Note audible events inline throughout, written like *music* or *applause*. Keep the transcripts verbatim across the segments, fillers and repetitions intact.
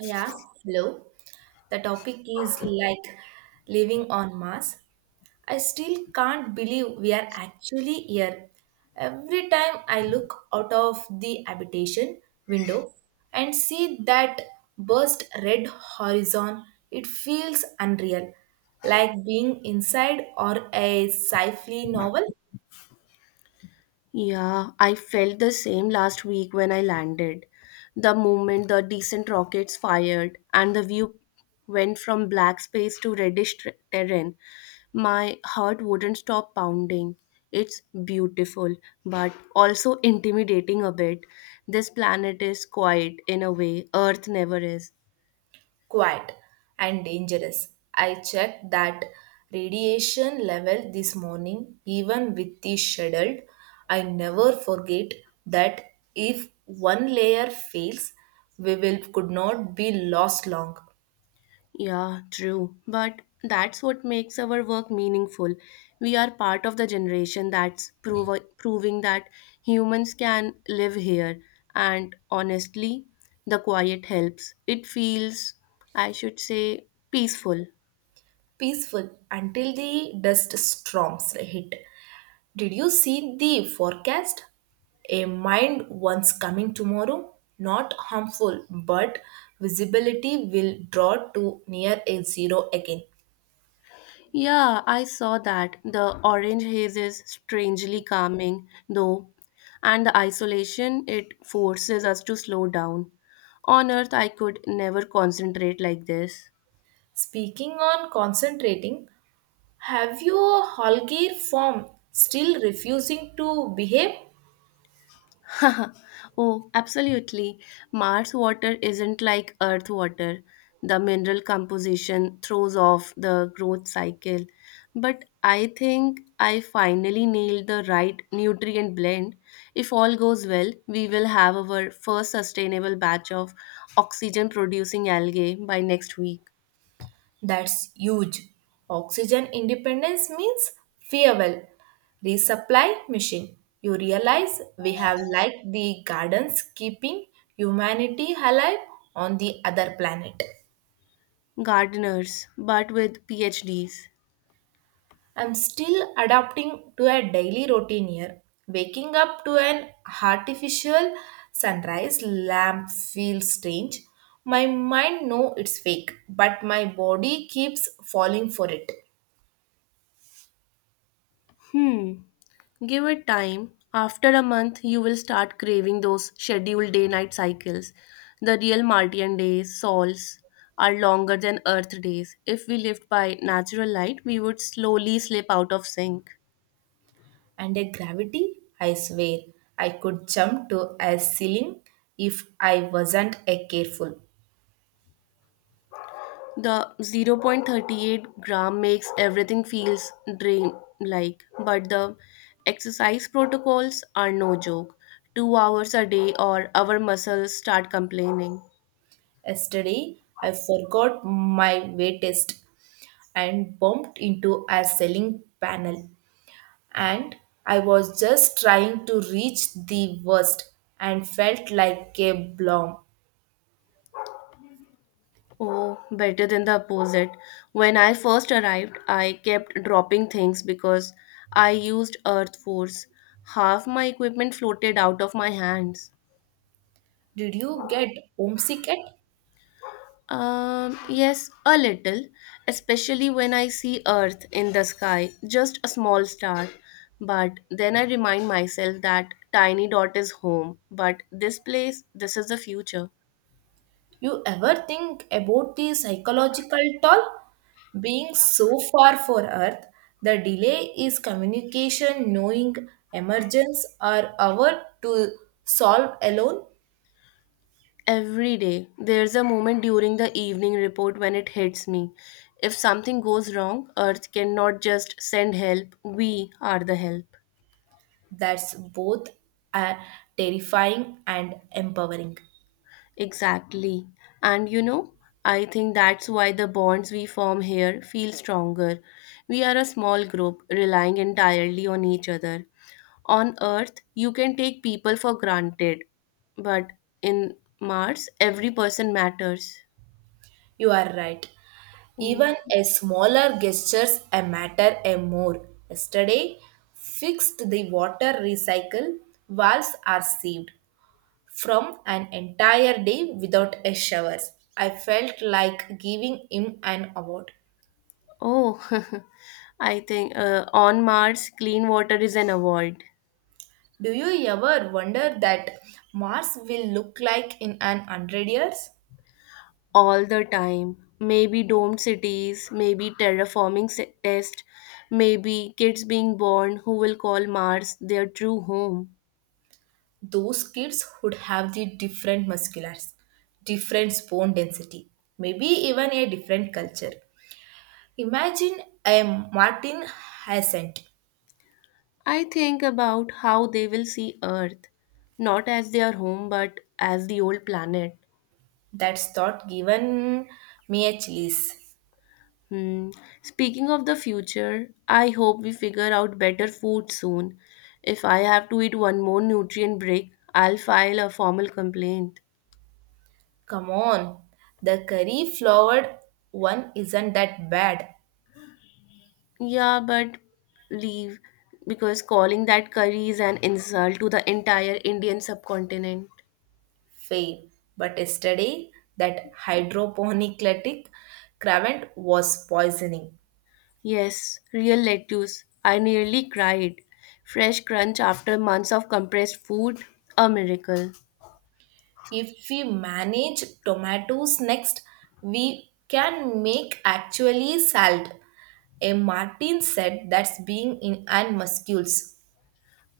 Yeah, hello. The topic is like living on Mars. I still can't believe we are actually here. Every time I look out of the habitation window and see that burst red horizon, it feels unreal, like being inside or a sci-fi novel. Yeah, I felt the same last week when I landed. The moment the decent rockets fired and the view went from black space to reddish ter- terrain, my heart wouldn't stop pounding. It's beautiful, but also intimidating a bit. This planet is quiet in a way Earth never is. Quiet and dangerous. I checked that radiation level this morning, even with the scheduled. I never forget that if one layer fails, we will could not be lost long, Yeah, true. But that's what makes our work meaningful. We are part of the generation that's prov- proving that humans can live here. And honestly, the quiet helps. It feels, I should say, peaceful. peaceful until the dust storms hit. Did you see the forecast? A mind once coming tomorrow, not harmful, but visibility will draw to near a zero again. Yeah, I saw that. The orange haze is strangely calming, though, and the isolation, it forces us to slow down. On Earth, I could never concentrate like this. Speaking on concentrating, have your a Holger form still refusing to behave? *laughs* Oh, absolutely. Mars water isn't like Earth water. The mineral composition throws off the growth cycle. But I think I finally nailed the right nutrient blend. If all goes well, we will have our first sustainable batch of oxygen producing algae by next week. That's huge. Oxygen independence means farewell. Resupply machine. You realize we have like the gardens keeping humanity alive on the other planet. Gardeners, but with PhDs. I'm still adapting to a daily routine here. Waking up to an artificial sunrise lamp feels strange. My mind knows it's fake, but my body keeps falling for it. Hmm. Give it time. After a month, you will start craving those scheduled day night cycles. The real Martian days, sols, are longer than Earth days. If we lived by natural light, we would slowly slip out of sync. And a gravity, I swear, I could jump to a ceiling if I wasn't a careful. The zero point zero point three eight gram makes everything feels dream like, but the exercise protocols are no joke. Two hours a day, or our muscles start complaining. Yesterday, I forgot my weight test and bumped into a ceiling panel. And I was just trying to reach the worst and felt like a blob. Oh, better than the opposite. When I first arrived, I kept dropping things because I used earth force. Half my equipment floated out of my hands. Did you get homesick at? Um, yes, a little, especially when I see earth in the sky, just a small star. But then I remind myself that tiny dot is home, but this place, this is the future. You ever think about the psychological toll? Being so far for Earth, the delay is communication, knowing emergence or hour to solve alone. Every day, there's a moment during the evening report when it hits me. If something goes wrong, Earth cannot just send help, we are the help. That's both uh, terrifying and empowering. Exactly. And you know, I think that's why the bonds we form here feel stronger. We are a small group relying entirely on each other. On Earth, you can take people for granted, but in Mars, every person matters. You are right. Even a smaller gestures a matter a more. Yesterday, fixed the water recycle valves are saved from an entire day without a shower. I felt like giving him an award. Oh, *laughs* I think uh, on Mars, clean water is an award. Do you ever wonder that Mars will look like in an hundred years? All the time. Maybe domed cities, maybe terraforming se- test, maybe kids being born who will call Mars their true home. Those kids would have the different musculars, different bone density, maybe even a different culture. Imagine a Martin Hyacinth. I think about how they will see Earth, not as their home, but as the old planet. That's thought given me a chills. Hmm. Speaking of the future, I hope we figure out better food soon. If I have to eat one more nutrient break, I'll file a formal complaint. Come on, the curry flowered one isn't that bad, Yeah, but leave because calling that curry is an insult to the entire Indian subcontinent. fail. But yesterday, that hydroponic cravant was poisoning. Yes, real lettuce. I nearly cried. Fresh crunch after months of compressed food, a miracle. If we manage tomatoes next, we can make actually salad. A Martin said that's being in and muscles.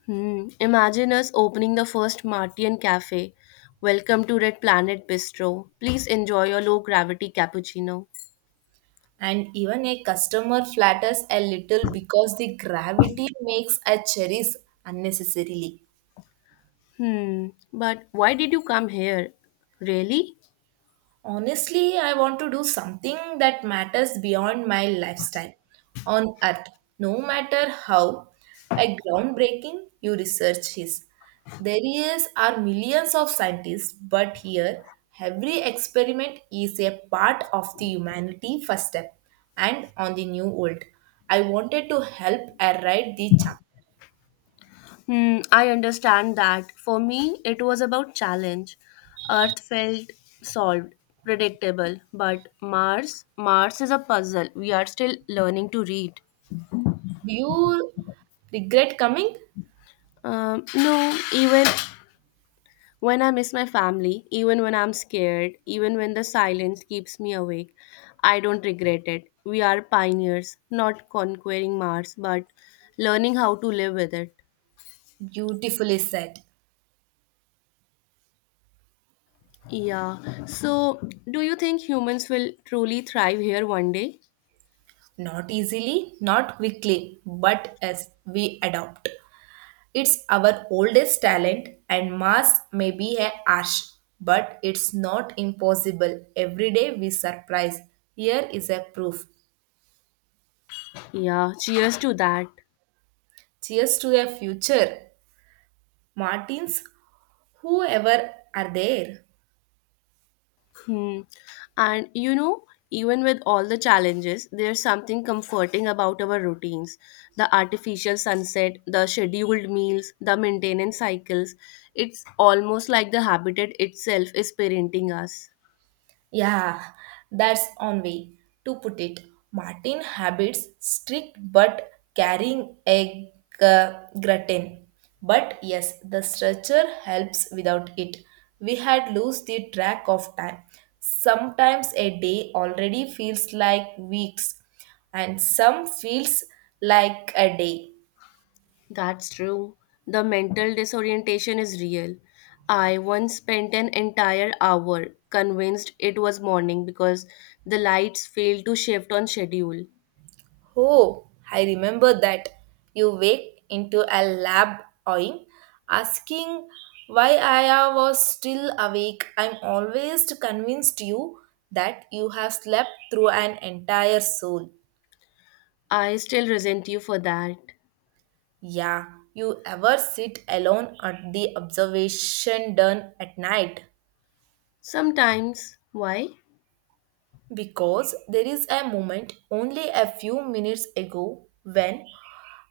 Hmm. Imagine us opening the first Martian cafe. Welcome to Red Planet Bistro. Please enjoy your low gravity cappuccino. And even a customer flatters a little because the gravity makes a cherries unnecessarily. Hmm. But why did you come here? Really? Honestly, I want to do something that matters beyond my lifestyle on earth, no matter how a groundbreaking your research is. There is are millions of scientists, but here every experiment is a part of the humanity first step and on the new world. I wanted to help I write the chapter. Hmm. I understand that. For me, it was about challenge. Earth felt solved, predictable. But Mars, Mars is a puzzle. We are still learning to read. Do you regret coming? Um, no, even when I miss my family, even when I'm scared, even when the silence keeps me awake, I don't regret it. We are pioneers, not conquering Mars, but learning how to live with it. Beautifully said. Yeah. So, do you think humans will truly thrive here one day? Not easily, not quickly, but as we adopt. It's our oldest talent, and mass may be a harsh, but it's not impossible. Every day we surprise. Here is a proof. Yeah. Cheers to that. Cheers to a future. Martins, whoever are there. Hmm. And you know, even with all the challenges, there's something comforting about our routines. The artificial sunset, the scheduled meals, the maintenance cycles. It's almost like the habitat itself is parenting us. Yeah, that's one way to put it. Martin habits strict but carrying a g- gratin. But yes, the structure helps without it. We had lost the track of time. Sometimes a day already feels like weeks, and some feels like a day. That's true. The mental disorientation is real. I once spent an entire hour convinced it was morning because the lights failed to shift on schedule. Oh, I remember that. You waked into a lab awing, asking why I was still awake. I'm always convinced you that you have slept through an entire soul. I still resent you for that. Yeah, you ever sit alone at the observation done at night? Sometimes, why? Because there is a moment only a few minutes ago when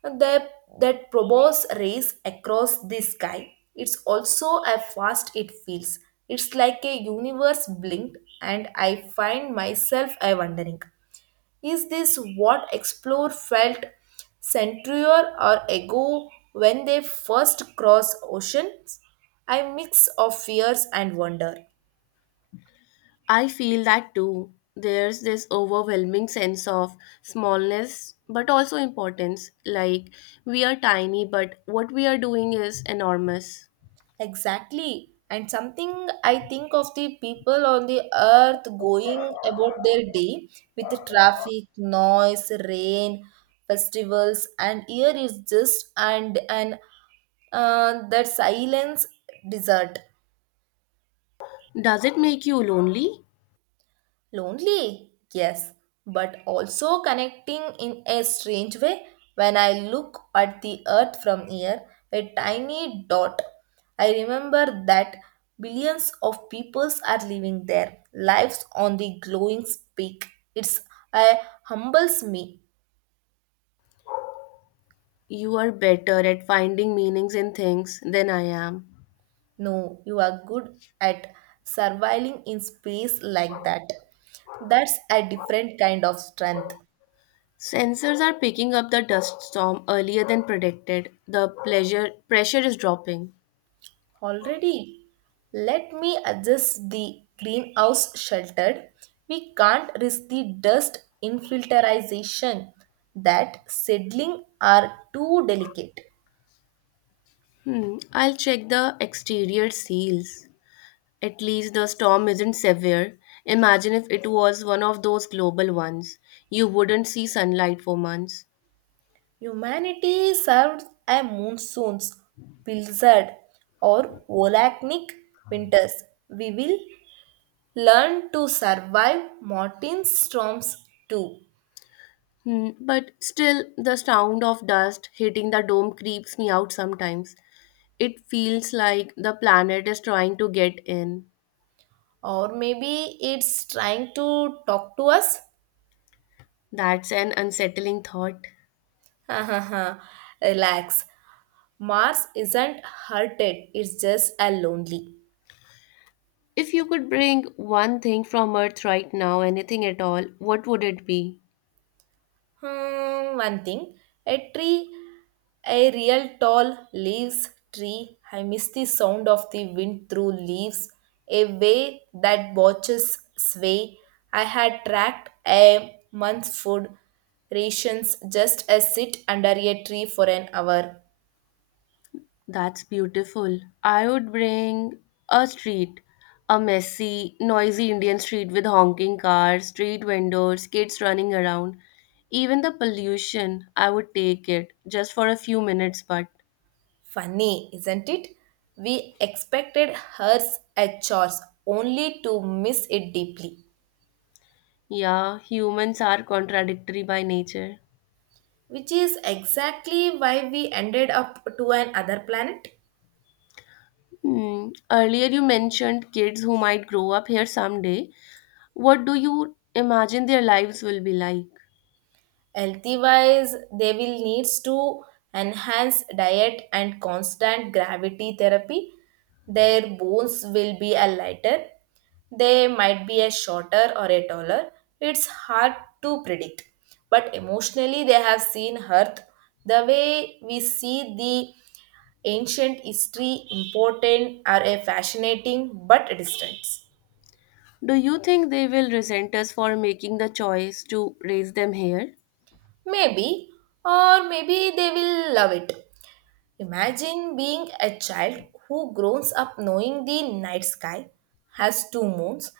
the, that probos race across the sky. It's also a fast it feels. It's like a universe blinked and I find myself a wondering. Is this what Explore felt centurior or ago when they first crossed oceans? A mix of fears and wonder. I feel that too. There's this overwhelming sense of smallness but also importance. Like, we are tiny, but what we are doing is enormous. Exactly. And something I think of the people on the earth going about their day with the traffic, noise, rain, festivals, and here is just and and uh, that silence desert. Does it make you lonely? Lonely? Yes, but also connecting in a strange way. When I look at the earth from here, a tiny dot, I remember that billions of peoples are living their lives on the glowing peak. It's uh, humbles me. You are better at finding meanings in things than I am. No, you are good at surviving in space like that. That's a different kind of strength. Sensors are picking up the dust storm earlier than predicted. The pleasure pressure is dropping. Already, let me adjust the greenhouse sheltered. We can't risk the dust infiltration. That seedling are too delicate. Hmm, I'll check the exterior seals. At least the storm isn't severe. Imagine if it was one of those global ones. You wouldn't see sunlight for months. Humanity served a monsoons, blizzard, or volcanic winters. We will learn to survive mountain storms too. Hmm, but still, the sound of dust hitting the dome creeps me out sometimes. It feels like the planet is trying to get in. Or maybe it's trying to talk to us. That's an unsettling thought. *laughs* Relax. Mars isn't hurted, it's just a lonely. If you could bring one thing from Earth right now, anything at all, what would it be? Hmm, one thing, a tree, a real tall leaves tree. I miss the sound of the wind through leaves, a way that watches sway. I had tracked a month's food rations just as sit under a tree for an hour. That's beautiful. I would bring a street, a messy, noisy Indian street with honking cars, street vendors, kids running around. Even the pollution, I would take it just for a few minutes, but Funny, isn't it? We expected hers at chores only to miss it deeply. yeah, humans are contradictory by nature. Which is exactly why we ended up to an other planet. Hmm. Earlier, you mentioned kids who might grow up here someday. What do you imagine their lives will be like? Healthy wise, they will needs to enhance diet and constant gravity therapy. Their bones will be a lighter, they might be a shorter or a taller. It's hard to predict, but emotionally they have seen earth the way we see the ancient history, important or a fascinating but distant. Do you think they will resent us for making the choice to raise them here? Maybe, or maybe they will love it. Imagine being a child who grows up knowing the night sky has two moons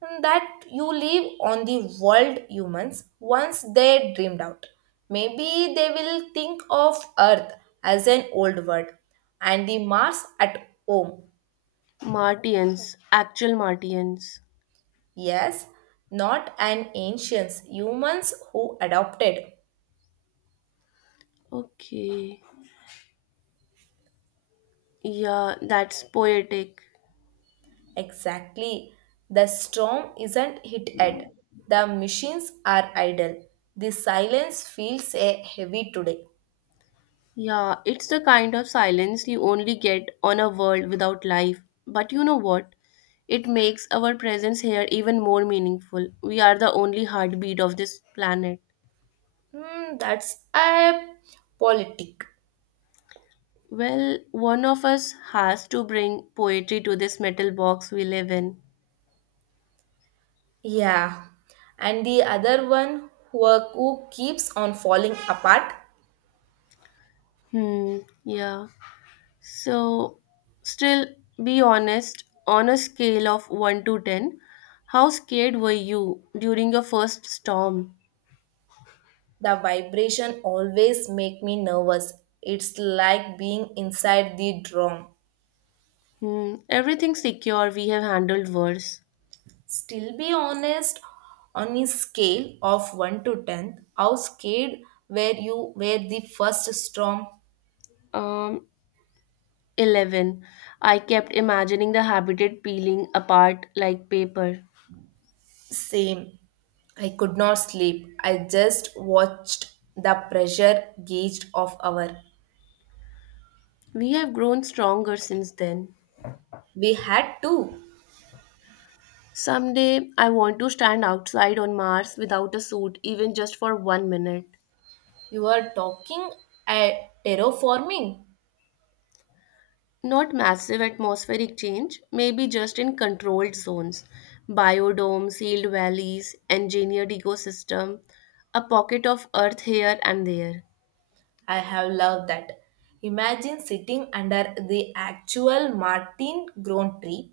and that you live on the world humans once they dreamed out. Maybe they will think of Earth as an old world and the Mars at home. Martians, actual Martians. Yes, not an ancients, humans who adopted. Okay. Yeah, that's poetic. Exactly. The storm isn't hit yet. The machines are idle. The silence feels eh, heavy today. Yeah, it's the kind of silence you only get on a world without life. But you know what? It makes our presence here even more meaningful. We are the only heartbeat of this planet. Hmm, that's a politic. Well, one of us has to bring poetry to this metal box we live in. Yeah. And the other one who, who keeps on falling apart. Hmm, yeah. So, still be honest, on a scale of one to ten, how scared were you during your first storm? The vibration always make me nervous. It's like being inside the drum. Hmm, everything secure, we have handled worse. Still be honest on a scale of one to ten. How scared were you were the first storm? Um, eleven. I kept imagining the habitat peeling apart like paper. Same. I could not sleep. I just watched the pressure gauge of our. We have grown stronger since then. We had to. Someday, I want to stand outside on Mars without a suit, even just for one minute. You are talking at terraforming. Not massive atmospheric change, maybe just in controlled zones. Biodome, sealed valleys, engineered ecosystem, a pocket of earth here and there. I have loved that. Imagine sitting under the actual Martin grown tree.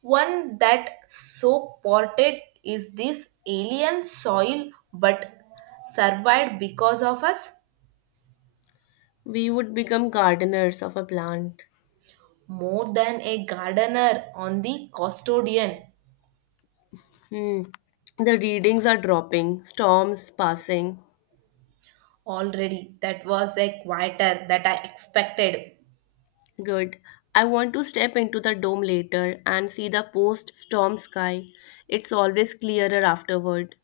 One that so ported is this alien soil but survived because of us, We would become gardeners of a plant. more than a gardener on the custodian Hmm. The readings are dropping, storms passing. already. That was a quieter that I expected. Good. I want to step into the dome later and see the post storm sky. It's always clearer afterward.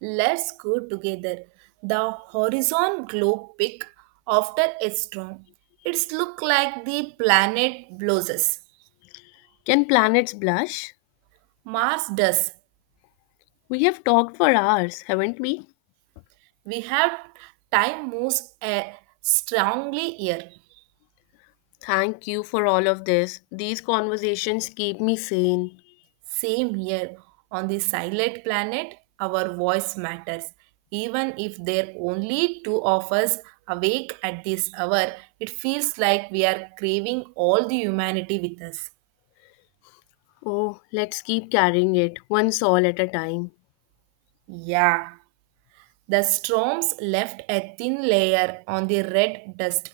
Let's go together. The horizon glow pick after a storm. It's look like the planet blows. Can planets blush? Mars does. We have talked for hours, haven't we? We have time moves uh, strongly here. Thank you for all of this. These conversations keep me sane. Same here. On the silent planet, our voice matters. Even if there are only two of us awake at this hour, it feels like we are craving all the humanity with us. Oh, let's keep carrying it, one soul at a time. Yeah. The storms left a thin layer on the red dust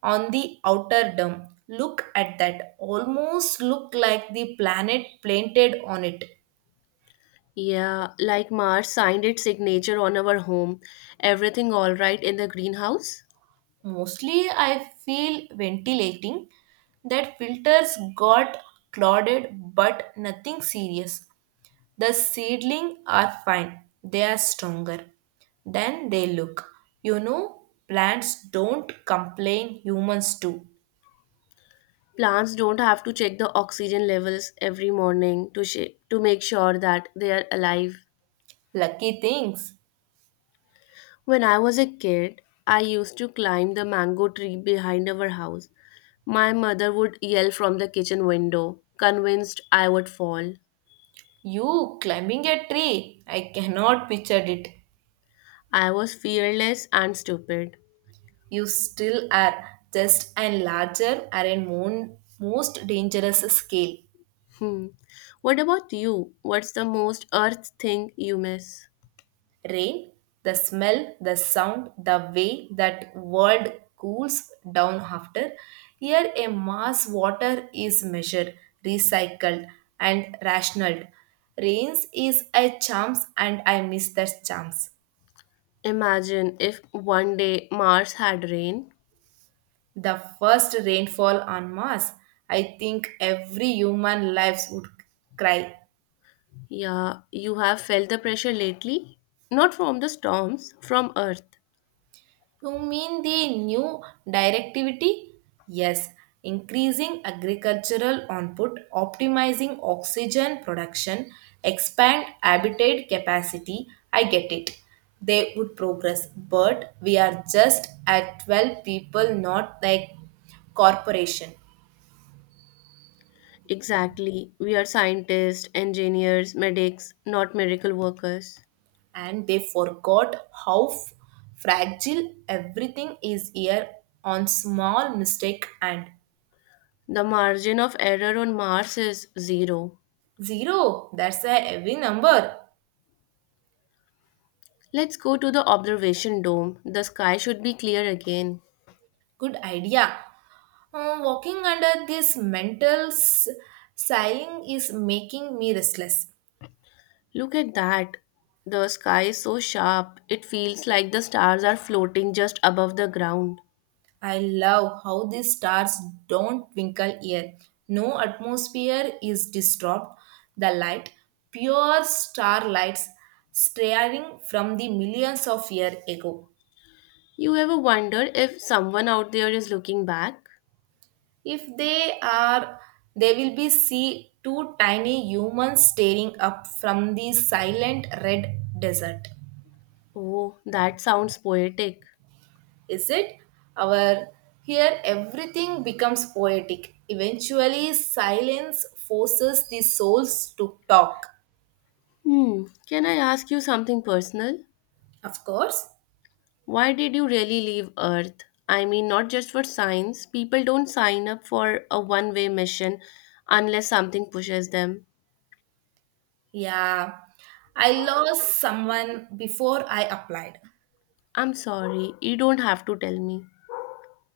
on the outer dome. Look at that. Almost look like the planet planted on it. Yeah, like Mars signed its signature on our home. Everything all right in the greenhouse? Mostly, I feel ventilating that filters got clouded, but nothing serious. The seedling are fine, they are stronger than they look. You know, plants don't complain, humans do. Plants don't have to check the oxygen levels every morning to sh- to make sure that they are alive. Lucky things. When I was a kid, I used to climb the mango tree behind our house. My mother would yell from the kitchen window, convinced I would fall. You climbing a tree, I cannot picture it. I was fearless and stupid. You still are just and larger are in mon- most dangerous scale. Hmm. What about you? What's the most Earth thing you miss? Rain, the smell, the sound, the way that world cools down after. Here a mass water is measured, recycled and rationed. Rains is a chance and I miss that chance. Imagine if one day Mars had rain. The first rainfall on Mars, I think every human lives would cry. Yeah, you have felt the pressure lately? Not from the storms, from Earth. You mean the new directivity? Yes, increasing agricultural output, optimizing oxygen production, expand habitat capacity. I get it. They would progress, but we are just at twelve people, not like corporation. Exactly. We are scientists, engineers, medics, not miracle workers. And they forgot how f- fragile everything is here on small mistake and The margin of error on Mars is zero. zero. That's a heavy number. Let's go to the observation dome. The sky should be clear again. Good idea. Uh, walking under this mental s- ceiling is making me restless. Look at that. The sky is so sharp, it feels like the stars are floating just above the ground. I love how these stars don't twinkle here. No atmosphere is disturbed. The light, pure starlights staring from the millions of years ago. You ever wonder if someone out there is looking back? If they are, they will be see two tiny humans staring up from the silent red desert. Oh, that sounds poetic. Is it? Our here everything becomes poetic. Eventually, silence forces the souls to talk. Hmm, can I ask you something personal? Of course, Why did you really leave Earth? I mean, not just for science. People don't sign up for a one way mission unless something pushes them. yeah. I lost someone before I applied. I'm sorry, you don't have to tell me.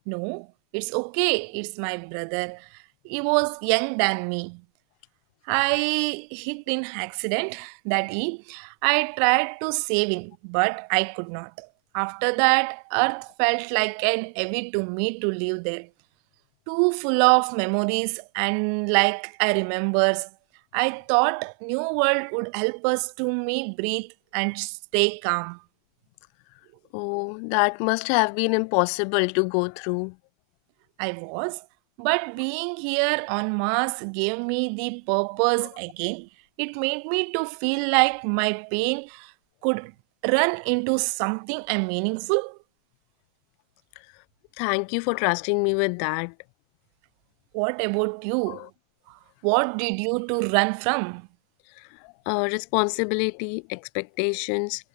No, it's okay. It's my brother. He was young than me. I hit in accident that he I tried to save him, but I could not. After that, earth felt like an heavy to me to live there. Too full of memories and like I remembers. I thought New World would help us to me breathe and stay calm. Oh, that must have been impossible to go through. I was, but being here on Mars gave me the purpose again. It made me to feel like my pain could run into something and meaningful. Thank you for trusting me with that. What about you? What did you to run from? Uh, responsibility, expectations.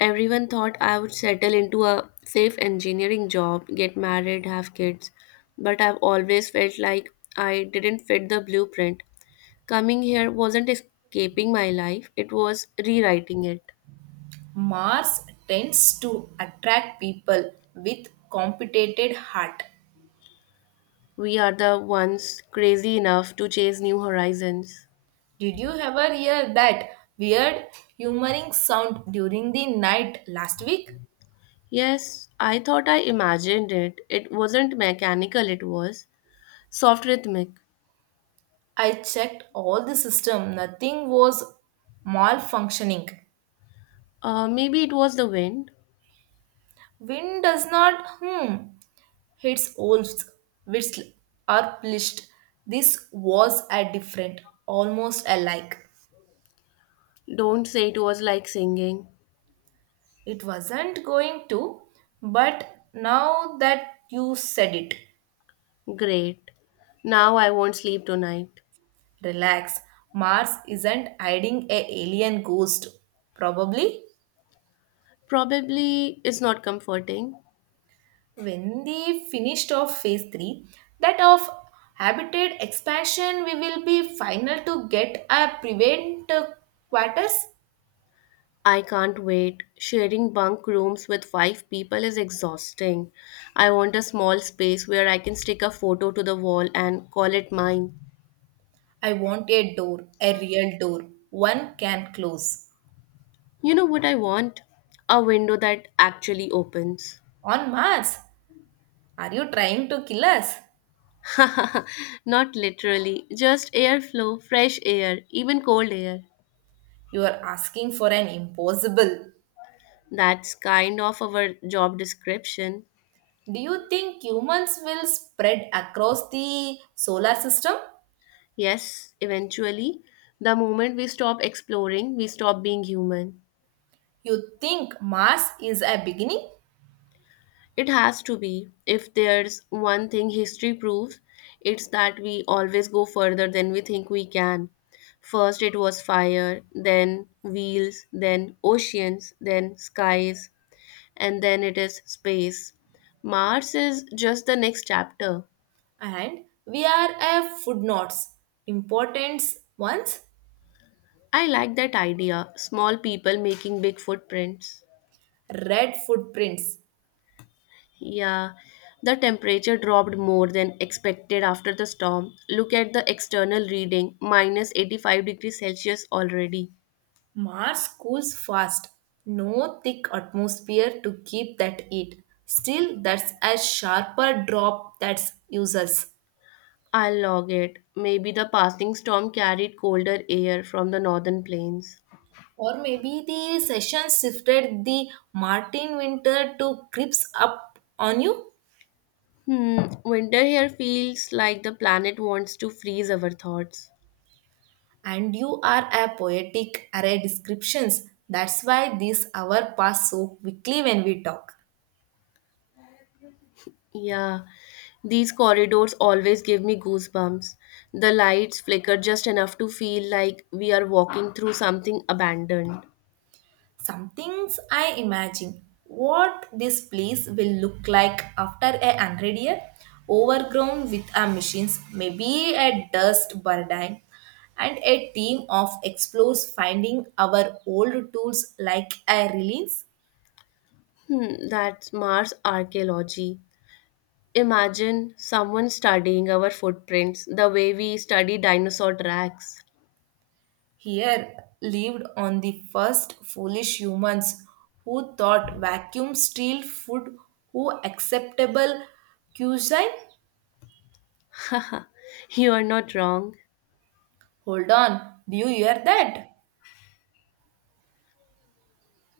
Everyone thought I would settle into a safe engineering job, get married, have kids. But I've always felt like I didn't fit the blueprint. Coming here wasn't escaping my life, it was rewriting it. Mars tends to attract people with complicated heart. We are the ones crazy enough to chase new horizons. Did you ever hear that weird humoring sound during the night last week? Yes, I thought I imagined it. It wasn't mechanical, it was soft rhythmic. I checked all the system, nothing was malfunctioning. Uh, maybe it was the wind. Wind does not hmm its wolves whistle are plished. This was a different, almost alike. Don't say it was like singing. It wasn't going to, but now that you said it. Great. Now I won't sleep tonight. Relax, Mars isn't hiding a alien ghost. Probably Probably it's not comforting. when they finished off phase three, that of habitat expansion we will be final to get a prevent uh, quarters. I can't wait. Sharing bunk rooms with five people is exhausting. I want a small space where I can stick a photo to the wall and call it mine. I want a door, a real door, one can close. You know what I want? A window that actually opens. On Mars, are you trying to kill us? *laughs* Not literally, just airflow, fresh air, even cold air. You are asking for an impossible. That's kind of our job description. Do you think humans will spread across the solar system? Yes, eventually, the moment we stop exploring, we stop being human. You think Mars is a beginning It has to be. If there's one thing history proves, it's that we always go further than we think we can. First, it was fire, then wheels, then oceans, then skies, and then it is space. Mars is just the next chapter. and we are a footnotes, important ones, I like that idea small people making big footprints. red footprints. Yeah, the temperature dropped more than expected after the storm. Look at the external reading minus eighty-five degrees Celsius already. Mars cools fast, no thick atmosphere to keep that heat. Still, that's a sharper drop that's useless. I'll log it. Maybe the passing storm carried colder air from the northern plains. Or maybe the session shifted the Martin winter to creeps up on you. Hmm, winter here feels like the planet wants to freeze our thoughts. And you are a poetic array descriptions that's why this hour pass so quickly when we talk. Yeah, these corridors always give me goosebumps. The lights flicker just enough to feel like we are walking through something abandoned. Some things I imagine what this place will look like after a hundred year, overgrown with a machines, maybe a dust burden, and a team of explorers finding our old tools like a release. Hmm, that's Mars archaeology. Imagine someone studying our footprints the way we study dinosaur tracks. Here lived on the first foolish humans who thought vacuum sealed food who acceptable cuisine. *laughs* Haha, you are not wrong. Hold on, do you hear that?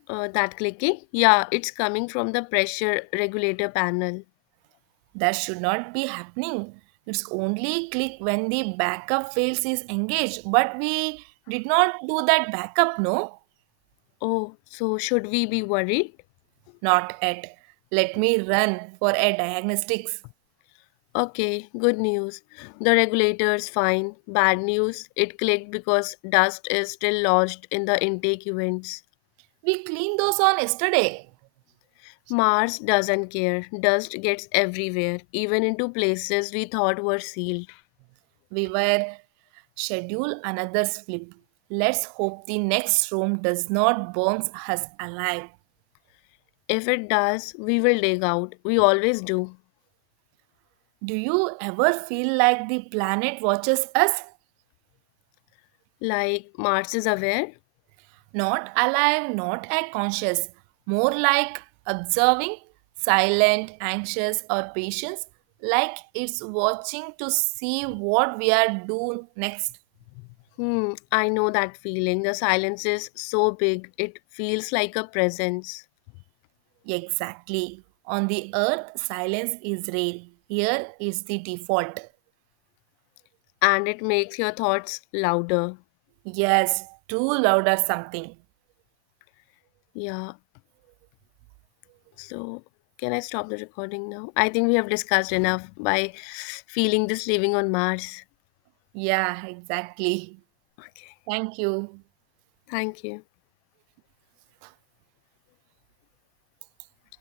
Uh, that clicking? Yeah, it's coming from the pressure regulator panel. That should not be happening. It's only click when the backup fails is engaged, but we did not do that backup, no? Oh, so should we be worried? Not yet. Let me run for a diagnostics. Okay, good news. The regulator's fine. Bad news, it clicked because dust is still lodged in the intake vents. We cleaned those on yesterday. Mars doesn't care. Dust gets everywhere, even into places we thought were sealed. We were schedule another flip. Let's hope the next room does not burn us alive. If it does, we will dig out. We always do. Do you ever feel like the planet watches us? Like Mars is aware? Not alive, not a conscious, more like observing, silent, anxious, or patient, like it's watching to see what we are do next. Hmm, I know that feeling. The silence is so big, it feels like a presence. Exactly. On the earth, silence is rare. Here is the default. And it makes your thoughts louder. Yes, too loud or something. Yeah, so can I stop the recording now? I think we have discussed enough by feeling this living on Mars. Yeah, exactly. Okay, Thank you. thank you.